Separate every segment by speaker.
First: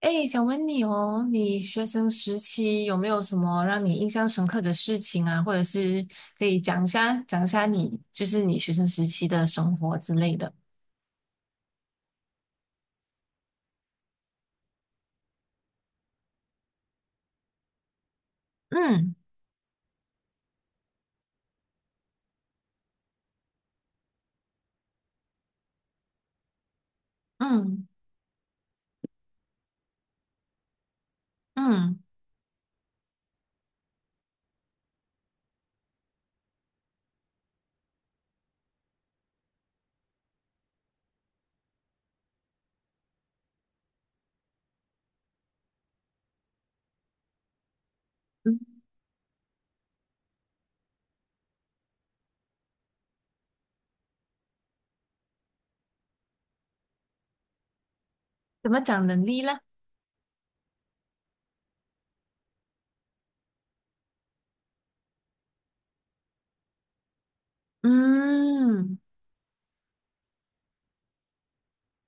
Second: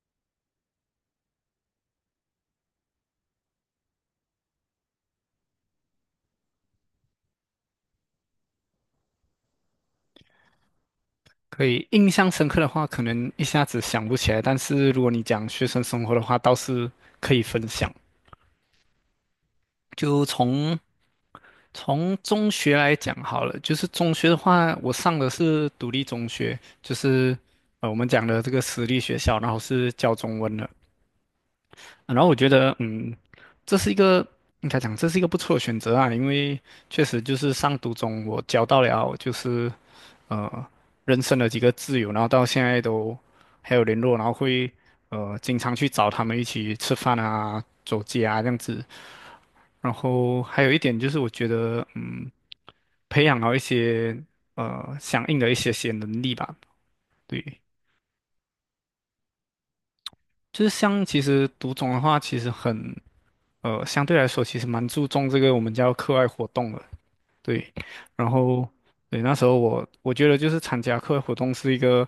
Speaker 1: 哎，想问你哦，你学生时期有没有什么让你印象深刻的事情啊？或者是可以讲一下，你就是你学生时期的生活之类的。
Speaker 2: 可以，印象深刻的话，可能一下子想不起来。但是如果你讲学生生活的话，倒是可以分享。
Speaker 1: 嗯，
Speaker 2: 就从中学来讲好了，就是中学的话，我上的是独立中学，就是
Speaker 1: 嗯，
Speaker 2: 我们讲的这个私立学校，然后是教中文的。
Speaker 1: 嗯，
Speaker 2: 然后我觉得，这是一个应该讲这是一个不错的选择啊，因为确实就是上读中我交到了就是呃人生的几个挚友，然后到现在都还有联络，然后会经常去找他们一起吃饭啊、走街啊这样
Speaker 1: 嗯，
Speaker 2: 子。然后还有一点就是，我觉得培养到一些相应的一些些能力吧。对，
Speaker 1: 怎么讲能力呢？
Speaker 2: 就是像其实读中的话，其实很。呃，相对来说其实蛮注重这个我们叫课外活动的，对。然后，
Speaker 1: 嗯，
Speaker 2: 对，那时候我觉得就是参加课外活动是一个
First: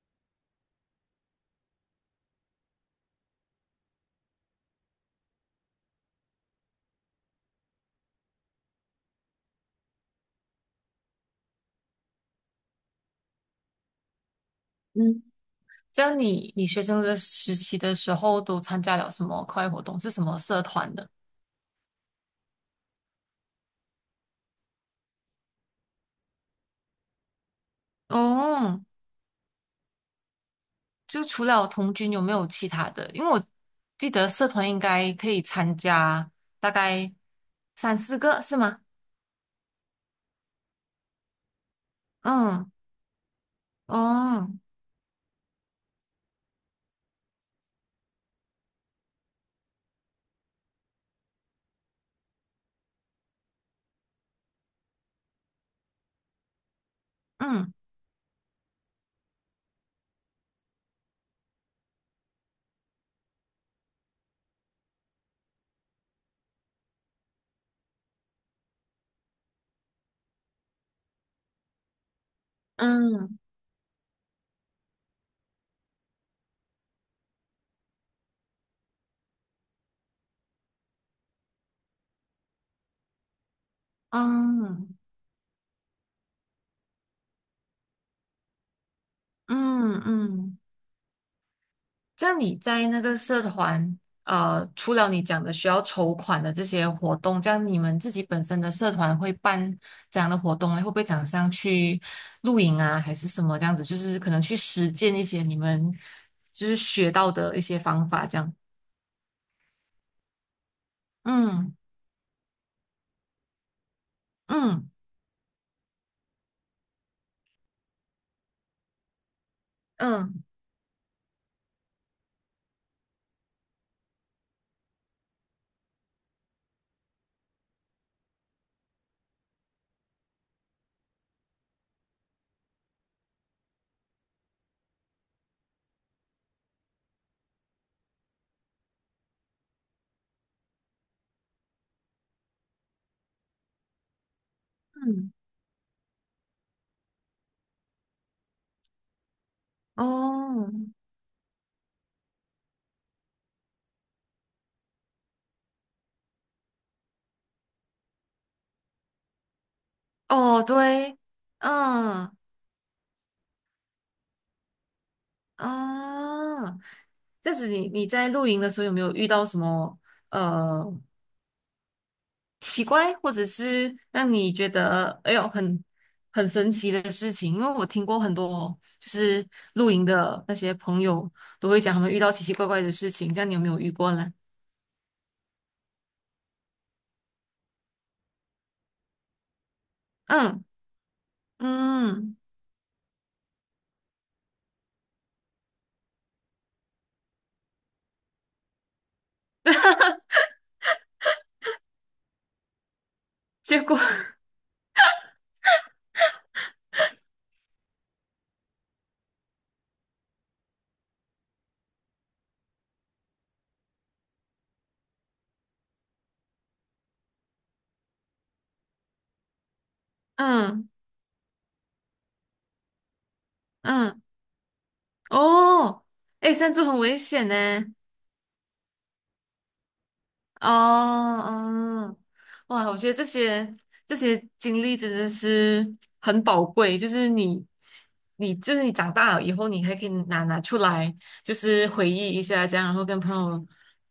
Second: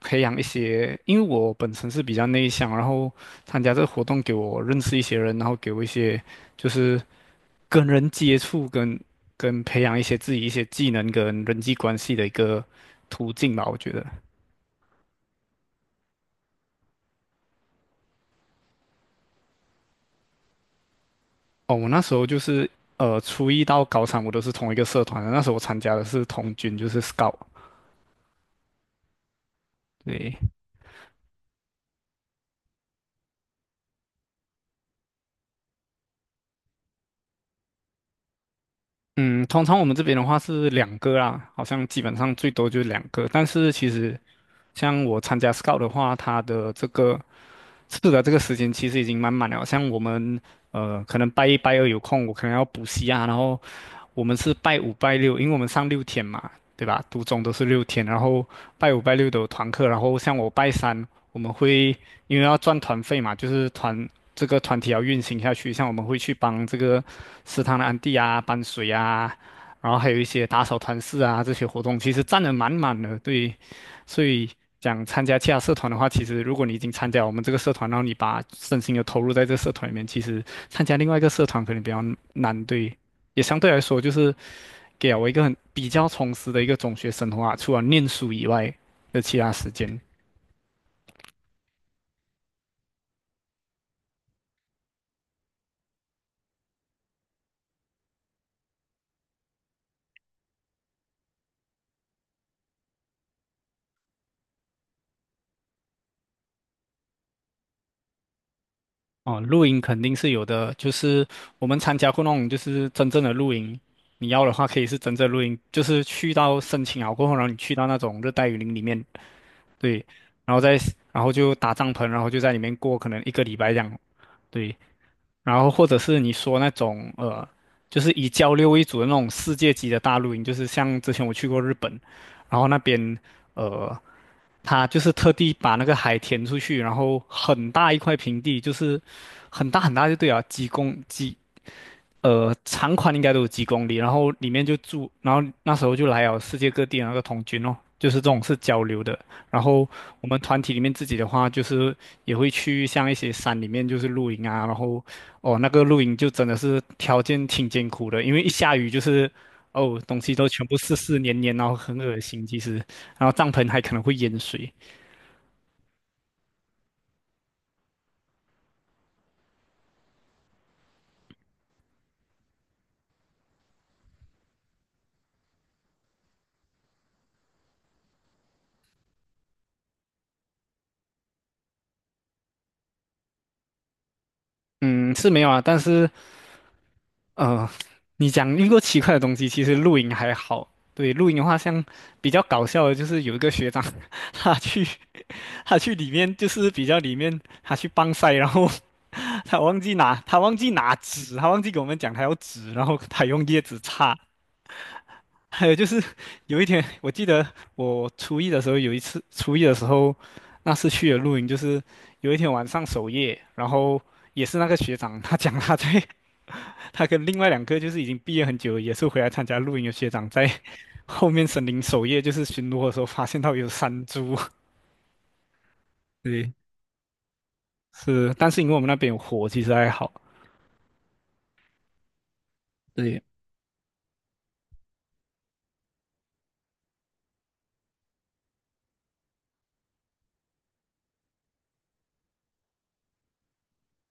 Speaker 2: 培养一些，因为我本身是比较内向，然后参加这个活动给我认识一些人，然后给我一些就是跟人接触跟培养一些自己一些技能跟人际关系的一个途径吧，我觉得。
Speaker 1: 嗯，这样你学生的时期的时候都参加了什么课外活动？是什么社团的？
Speaker 2: 哦，我那时候就是初一到高三我都是同一个社团的，那时候我参加的是童军，就是 Scout。
Speaker 1: 哦，
Speaker 2: 对，
Speaker 1: 就除了童军，有没有其他的？因为我记得社团应该可以参加大概三四个，是吗？
Speaker 2: 嗯，通常我们这边的话是两个啦，好像基本上最多
Speaker 1: 嗯，
Speaker 2: 就是两个。但是其实
Speaker 1: 哦，
Speaker 2: 像我参加 Scout 的话，它的这个时间其实已经满满了。像我们可能拜一拜二有空，我可能要补习啊，然后我们是拜五拜六，因为我们上六天嘛，对吧？读中都是
Speaker 1: 嗯，
Speaker 2: 六天，然后拜五拜六的团课，然后像我拜三，我们会因为要赚团费嘛，就是这个团体要运行下去，像我们会去帮这个食堂的安地啊搬水啊，然后还有一些打扫团室啊这些活动，其实占的满满的，
Speaker 1: 嗯，
Speaker 2: 对，所以。讲参加其他社团的话，其实如果你已经参加我们这个社团，然后你把身心又投入在这个社团里面，其实参加另外一个社团可能比较难，对。也相对来说就是
Speaker 1: 嗯，
Speaker 2: 给了我一个很比较充实的一个中学生活啊，除了念书以外的其他时间。
Speaker 1: 嗯，嗯。这样你在那个社团，除了你讲的需要筹款的这些活动，这样你们自己本身的社团会办这样的活动呢会不会讲像去露营啊，还是什么这样子？就是可能去实践一些你们就是学到的一些方法，这样。
Speaker 2: 哦，露营肯定是有的，就是我
Speaker 1: 嗯，
Speaker 2: 们参加过那种就是真正的露营，你要的话可以
Speaker 1: 嗯，
Speaker 2: 是真正露营，就是去到申请好过后，然后你去到那种热带雨林里面，对，
Speaker 1: 嗯，
Speaker 2: 然后再然后就搭帐篷，然后就在里面过可能一个礼拜这样，对。然后或者是你说那种就是以交流为主的那种世界级的大露营，就是像之前我去过日本，然后那边呃，他就是特地把那个海填出去，然后很大一块平地，就是很大很大就对啊，几公几呃，长宽应该都有几公里，然后里面就住，
Speaker 1: 嗯，
Speaker 2: 然后那时候就来了世界各地的那个童军哦，就是这种是交流的。然后我们团
Speaker 1: 哦，
Speaker 2: 体里面自己的话，就是也会去像一些山里面就是露营啊，然后哦那个露营就真的是条件挺艰苦的，因为一下雨就是哦东西都
Speaker 1: 哦，
Speaker 2: 全部湿
Speaker 1: 对，
Speaker 2: 湿黏黏，然后很恶
Speaker 1: 嗯，
Speaker 2: 心其实，然后帐篷还可能会淹水。
Speaker 1: 啊，这样子你在露营的时候有没有遇到什么呃奇怪，或者是让你觉得哎呦很神奇的事情？因为我听过很多就是露营的那些朋友都会讲他们遇到奇奇怪怪的事情，这样你有没有遇过呢？
Speaker 2: 嗯，是没有啊，但是呃，你讲遇过奇怪的东西，其实露营还
Speaker 1: 嗯，
Speaker 2: 好。对，露营的话，像比
Speaker 1: 嗯，
Speaker 2: 较搞笑的，就是有一个学长，他去他去里面，就是比较里面，他去帮晒，然后 他忘记拿纸，他忘记给我们讲他要纸，然后他用叶子
Speaker 1: 结果。
Speaker 2: 擦。还有就是有一天，我记得我初一的时候有一次，初一的时候那次去的露营，就是有一天晚上守夜，然后也是那个学长，他讲他在他跟另外两个就是已经毕业很久，也是回来参加露营的学长，在
Speaker 1: 嗯，
Speaker 2: 后面森林守夜，就是巡逻的时候发现到有山
Speaker 1: 嗯。
Speaker 2: 猪。
Speaker 1: 哦，
Speaker 2: 对
Speaker 1: 哎，山猪很危险呢。
Speaker 2: 是，但是因为我们那边有火，其实还好。
Speaker 1: 哦，嗯，哇，我觉得
Speaker 2: 对，
Speaker 1: 这些经历真的是很宝贵，就是你就是你长大了以后，你还可以拿出来，就是回忆一下这样，然后跟朋友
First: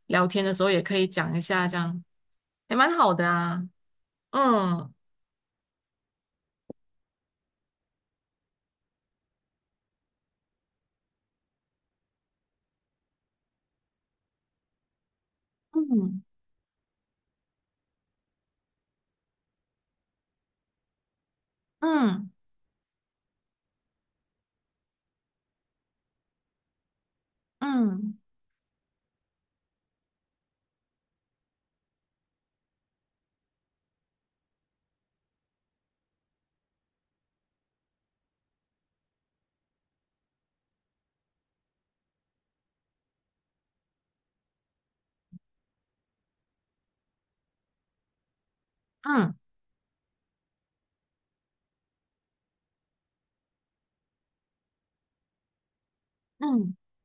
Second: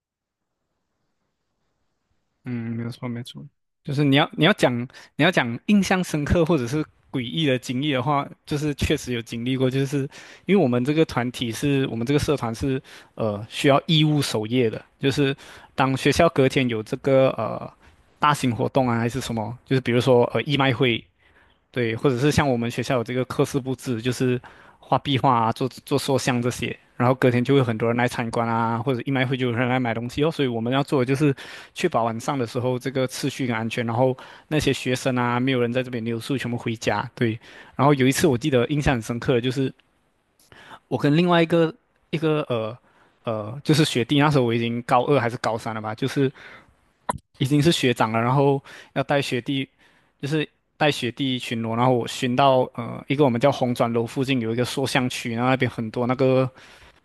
Speaker 1: 聊天的时候也可以讲一下，这样
Speaker 2: 嗯，
Speaker 1: 也
Speaker 2: 没有
Speaker 1: 蛮
Speaker 2: 错，
Speaker 1: 好
Speaker 2: 没
Speaker 1: 的
Speaker 2: 错，
Speaker 1: 啊。
Speaker 2: 就是你要你要讲
Speaker 1: 嗯，
Speaker 2: 你要讲印象深刻或者是诡异的经历的话，就是确实有经历过，就是因为我们这个社团是需要义务守夜的，就是当学
Speaker 1: 嗯，
Speaker 2: 校隔天有这个大型活动啊还是什么，就是比如说义卖会对，或者是
Speaker 1: 嗯，
Speaker 2: 像我们学校有这个课室布置，就是画壁画啊，做做塑像这些，然后隔天就会很多人来
Speaker 1: 嗯，
Speaker 2: 参观啊，或者一卖会就有人来买东西哦。所以我们要做的就是确保晚上的时候这个秩序跟安全，然后那些学生啊，没有人在这边留宿，全部回家。对，然后有一次我记得印象很深刻的就是我跟另外一个一个呃。就是学弟，那时候我已经高二还是高三了吧，就是已经是学长了，然后要带
Speaker 1: 嗯，
Speaker 2: 学弟，就是带学弟巡逻，然后我巡到一个我们叫红砖楼附近有一个塑像区，然后那边很多那个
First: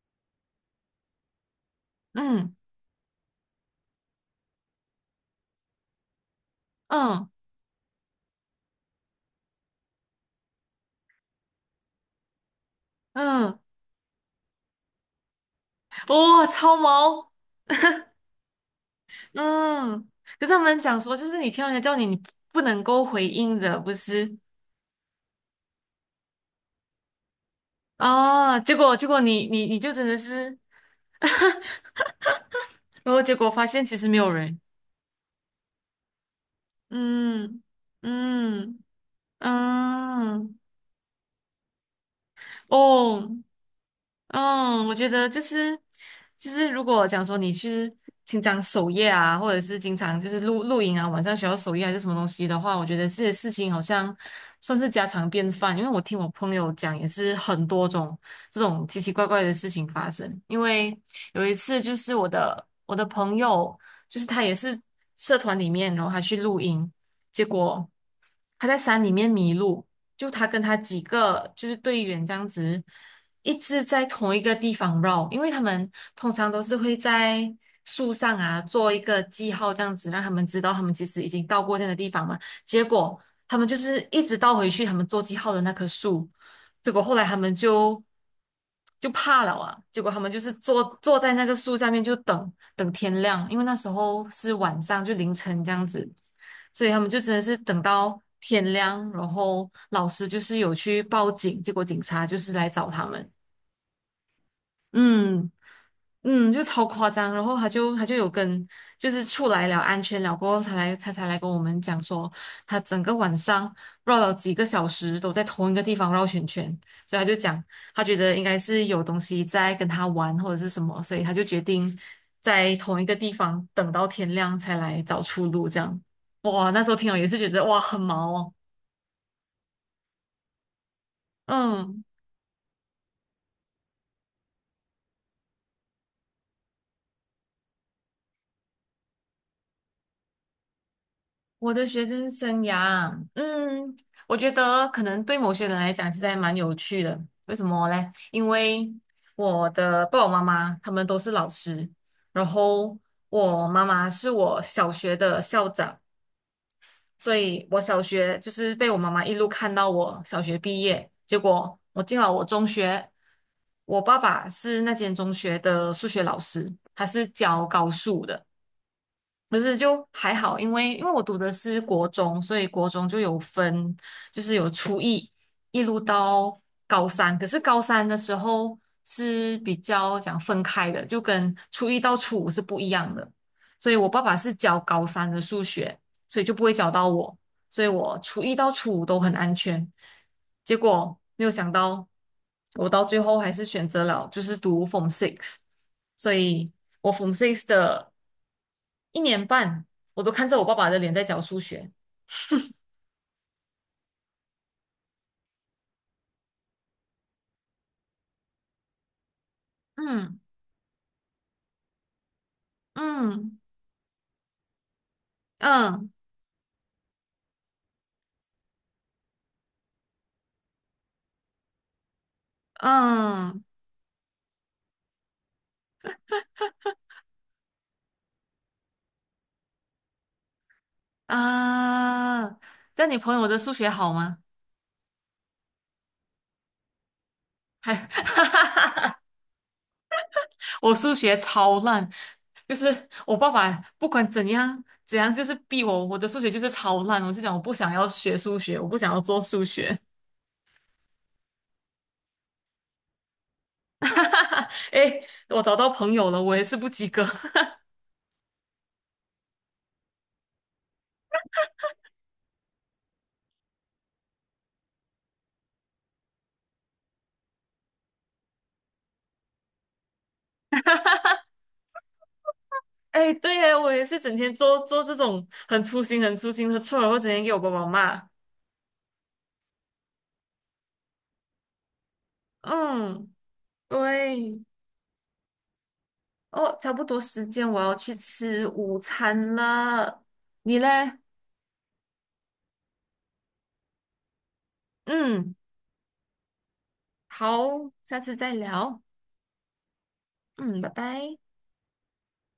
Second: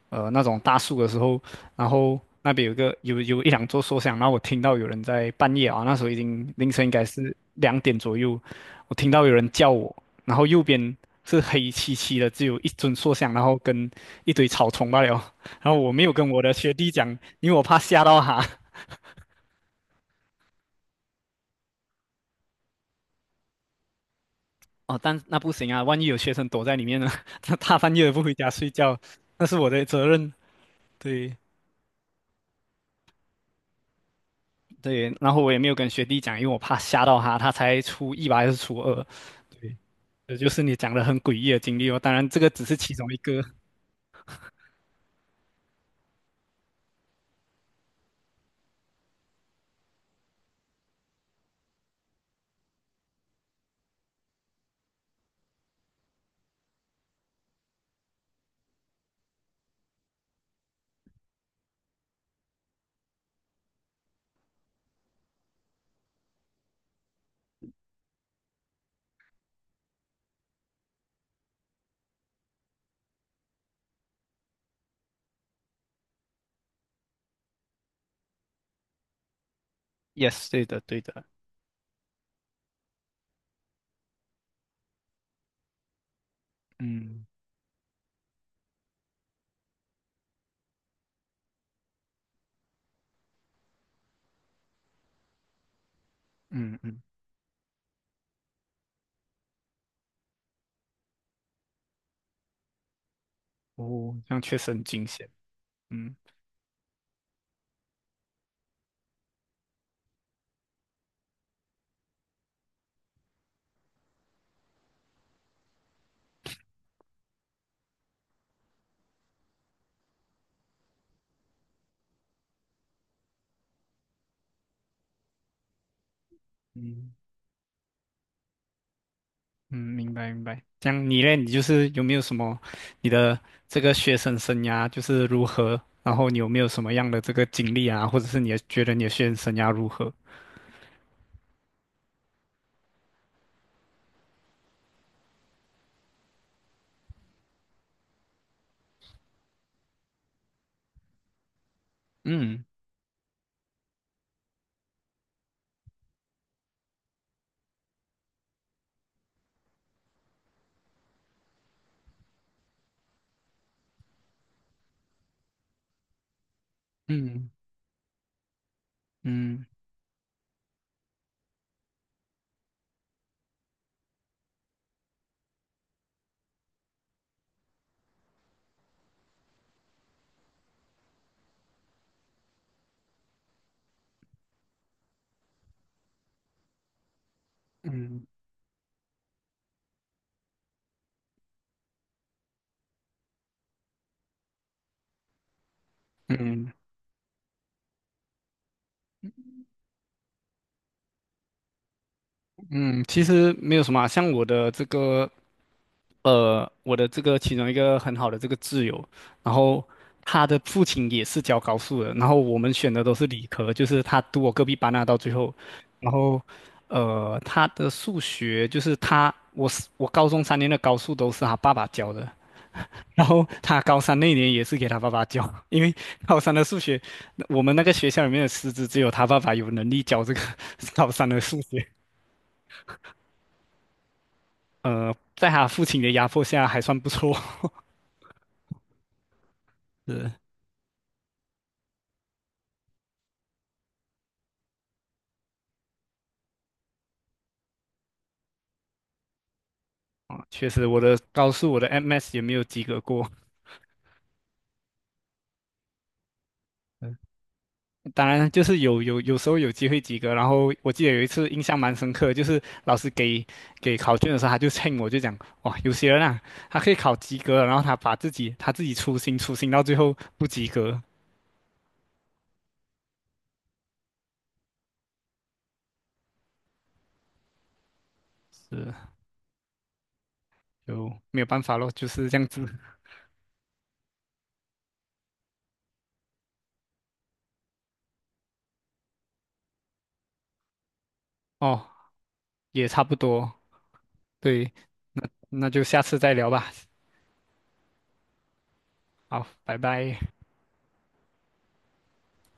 Speaker 2: 呃那种大树的时候，然后
Speaker 1: 嗯，
Speaker 2: 那
Speaker 1: 嗯，
Speaker 2: 边有一两座塑像，然后我听到有人在半夜啊，那时候已经凌晨应该
Speaker 1: 嗯，
Speaker 2: 是2点左右，我听到有人叫我，然后右边是黑漆漆的，只有一尊塑像，然后
Speaker 1: 嗯，
Speaker 2: 跟一堆草丛罢了，然后我没有跟我
Speaker 1: 哇，
Speaker 2: 的学
Speaker 1: 超
Speaker 2: 弟讲
Speaker 1: 毛！
Speaker 2: 因为我怕吓到他，
Speaker 1: 嗯，可是他们讲说，就是你听到人家叫你，你不能够回应的，不是？
Speaker 2: 哦，但那不行啊，万一有学生躲在里面呢？他大半夜的不回家
Speaker 1: 啊？
Speaker 2: 睡觉，
Speaker 1: 结果
Speaker 2: 那
Speaker 1: 你
Speaker 2: 是我的
Speaker 1: 就真
Speaker 2: 责
Speaker 1: 的
Speaker 2: 任。
Speaker 1: 是，
Speaker 2: 对
Speaker 1: 然后结果发现其实没有人。
Speaker 2: 对，然后我也没有跟学弟讲，因为我怕吓到他，他
Speaker 1: 嗯，
Speaker 2: 才初一吧还是初
Speaker 1: 嗯，
Speaker 2: 二。对，这就
Speaker 1: 嗯，
Speaker 2: 是你讲的很诡异的经历哦。当然，这个只是其中一
Speaker 1: 哦，
Speaker 2: 个。
Speaker 1: 嗯，我觉得就是，如果讲说你去经常守夜啊，或者是经常就是露营啊，晚上需要守夜还是什么东西的话，我觉得这些事情好像算是家常便饭。因为我听我朋友讲，也是很多种这种奇奇怪怪的事情发生。因为有一次就是我的朋友，就是他也是社团里面，然后他去露营，结果。他在山里面迷路，就他跟他几个就是队员这样子，一直在同一个地方绕，因为他们通常都是会在树上啊做一个记号，这样子让他们
Speaker 2: Yes，
Speaker 1: 知
Speaker 2: 对
Speaker 1: 道
Speaker 2: 的，
Speaker 1: 他们
Speaker 2: 对
Speaker 1: 其实
Speaker 2: 的。
Speaker 1: 已经到过这样的地方嘛。结果他们就是一直倒回去他们做记号的那棵树，结果后来
Speaker 2: 嗯
Speaker 1: 他们就怕了啊！结果他们就是坐在那个树下面，就等等天亮，因为那时候是晚上，就凌晨这样子。
Speaker 2: 嗯
Speaker 1: 所以他
Speaker 2: 嗯，
Speaker 1: 们就真的是等到天亮，然后老师就是有去报警，结果警察就是来找他们，
Speaker 2: 哦，这样确实很惊险。
Speaker 1: 嗯，
Speaker 2: 嗯
Speaker 1: 嗯，就超夸张。然后他就有跟，就是出来了安全了过后，他才来跟我们讲说，他整个晚上绕了几个小时都在同一个地方绕圈圈，所以他就讲他觉得应该是有东西在跟他玩或者是什么，所以他就决定在同一个地方等到天亮才来找出路。这样，哇，那时候
Speaker 2: 嗯。
Speaker 1: 听了也是觉得哇很毛哦，
Speaker 2: 嗯，明白明白。这样你嘞，你就是有
Speaker 1: 嗯。
Speaker 2: 没有什么你的这个学生生涯就是如何？然后你有没有什么样的这个经历啊，或者是你的觉得你的学生生涯如何？
Speaker 1: 我的学生生涯啊，我觉得可能对某些人来讲，其实还蛮有趣的。为什么嘞？因为我的爸爸妈妈他们都是老师，然
Speaker 2: 嗯
Speaker 1: 后我妈妈是我小学的校长，所以我小学就是被我妈妈一路看到我小学毕业。结果我进了我中学，我爸爸是那间中学的数学老师，他是
Speaker 2: 嗯
Speaker 1: 教高数的。可
Speaker 2: 嗯
Speaker 1: 是就还好，因为我读的是国中，所以国中就有分，就是有初一一路到高三。可是高三的时候是比较讲分开的，就跟初一到初五是不一样的。所以我爸爸是教高三的数学，所以就不会教到我，所以我
Speaker 2: 嗯
Speaker 1: 初一到初五都很安全。结果没有想到，我到最后还是选择了就是读 Form Six，所
Speaker 2: 嗯
Speaker 1: 以
Speaker 2: 嗯，
Speaker 1: 我 Form Six 的。一年半，我都看着我爸爸的脸在教数学。
Speaker 2: 嗯其实没有什么啊像我的这个其中一个很好的这个挚友，然后
Speaker 1: 嗯，
Speaker 2: 他的父亲也是教高数的，然后我们选的都是理
Speaker 1: 嗯，
Speaker 2: 科，就是他读我隔壁班啊，到最后，
Speaker 1: 嗯，
Speaker 2: 然后他的数学就是他，我高中3年的高数都是他爸爸教的，然后
Speaker 1: 嗯，
Speaker 2: 他高三那年也是给他爸爸教，因为高三的数学，我们那个学校里面的师资只有他爸爸有能力教这个 高三的数学，
Speaker 1: 啊！这样你朋友的数学好吗？
Speaker 2: 在他父亲的压迫下还算不错，
Speaker 1: 还。
Speaker 2: 是。
Speaker 1: 我数学超烂，就是我爸爸不管怎样怎样，就是逼我，我的数学就是超烂。我就讲我不想要学数学，我不想要做数学。
Speaker 2: 啊，确实，我的高数我的 MS 也没有及格过。
Speaker 1: 哎，我找到朋友了，我也是不及
Speaker 2: 嗯
Speaker 1: 格。
Speaker 2: 当然，就是有时候有机会及格。然后我记得有一次印象蛮深刻，就是老师给考卷的时候，他就称我就讲，哇，有些人啊，他可以考及格了，然后他自己粗心粗心到最后不及格，
Speaker 1: 哎，对呀，我也是整天做做这种很粗心、很粗心的错，然后整天给我爸爸骂。
Speaker 2: 是就没有办法咯，就是这样子。
Speaker 1: 嗯，对，哦，差不多时间，我要去吃午餐了。你嘞？
Speaker 2: 哦，也差不多，对，那
Speaker 1: 嗯，
Speaker 2: 那就下次再聊吧。
Speaker 1: 好，下次再聊。
Speaker 2: 好，拜拜。
Speaker 1: 嗯，拜拜。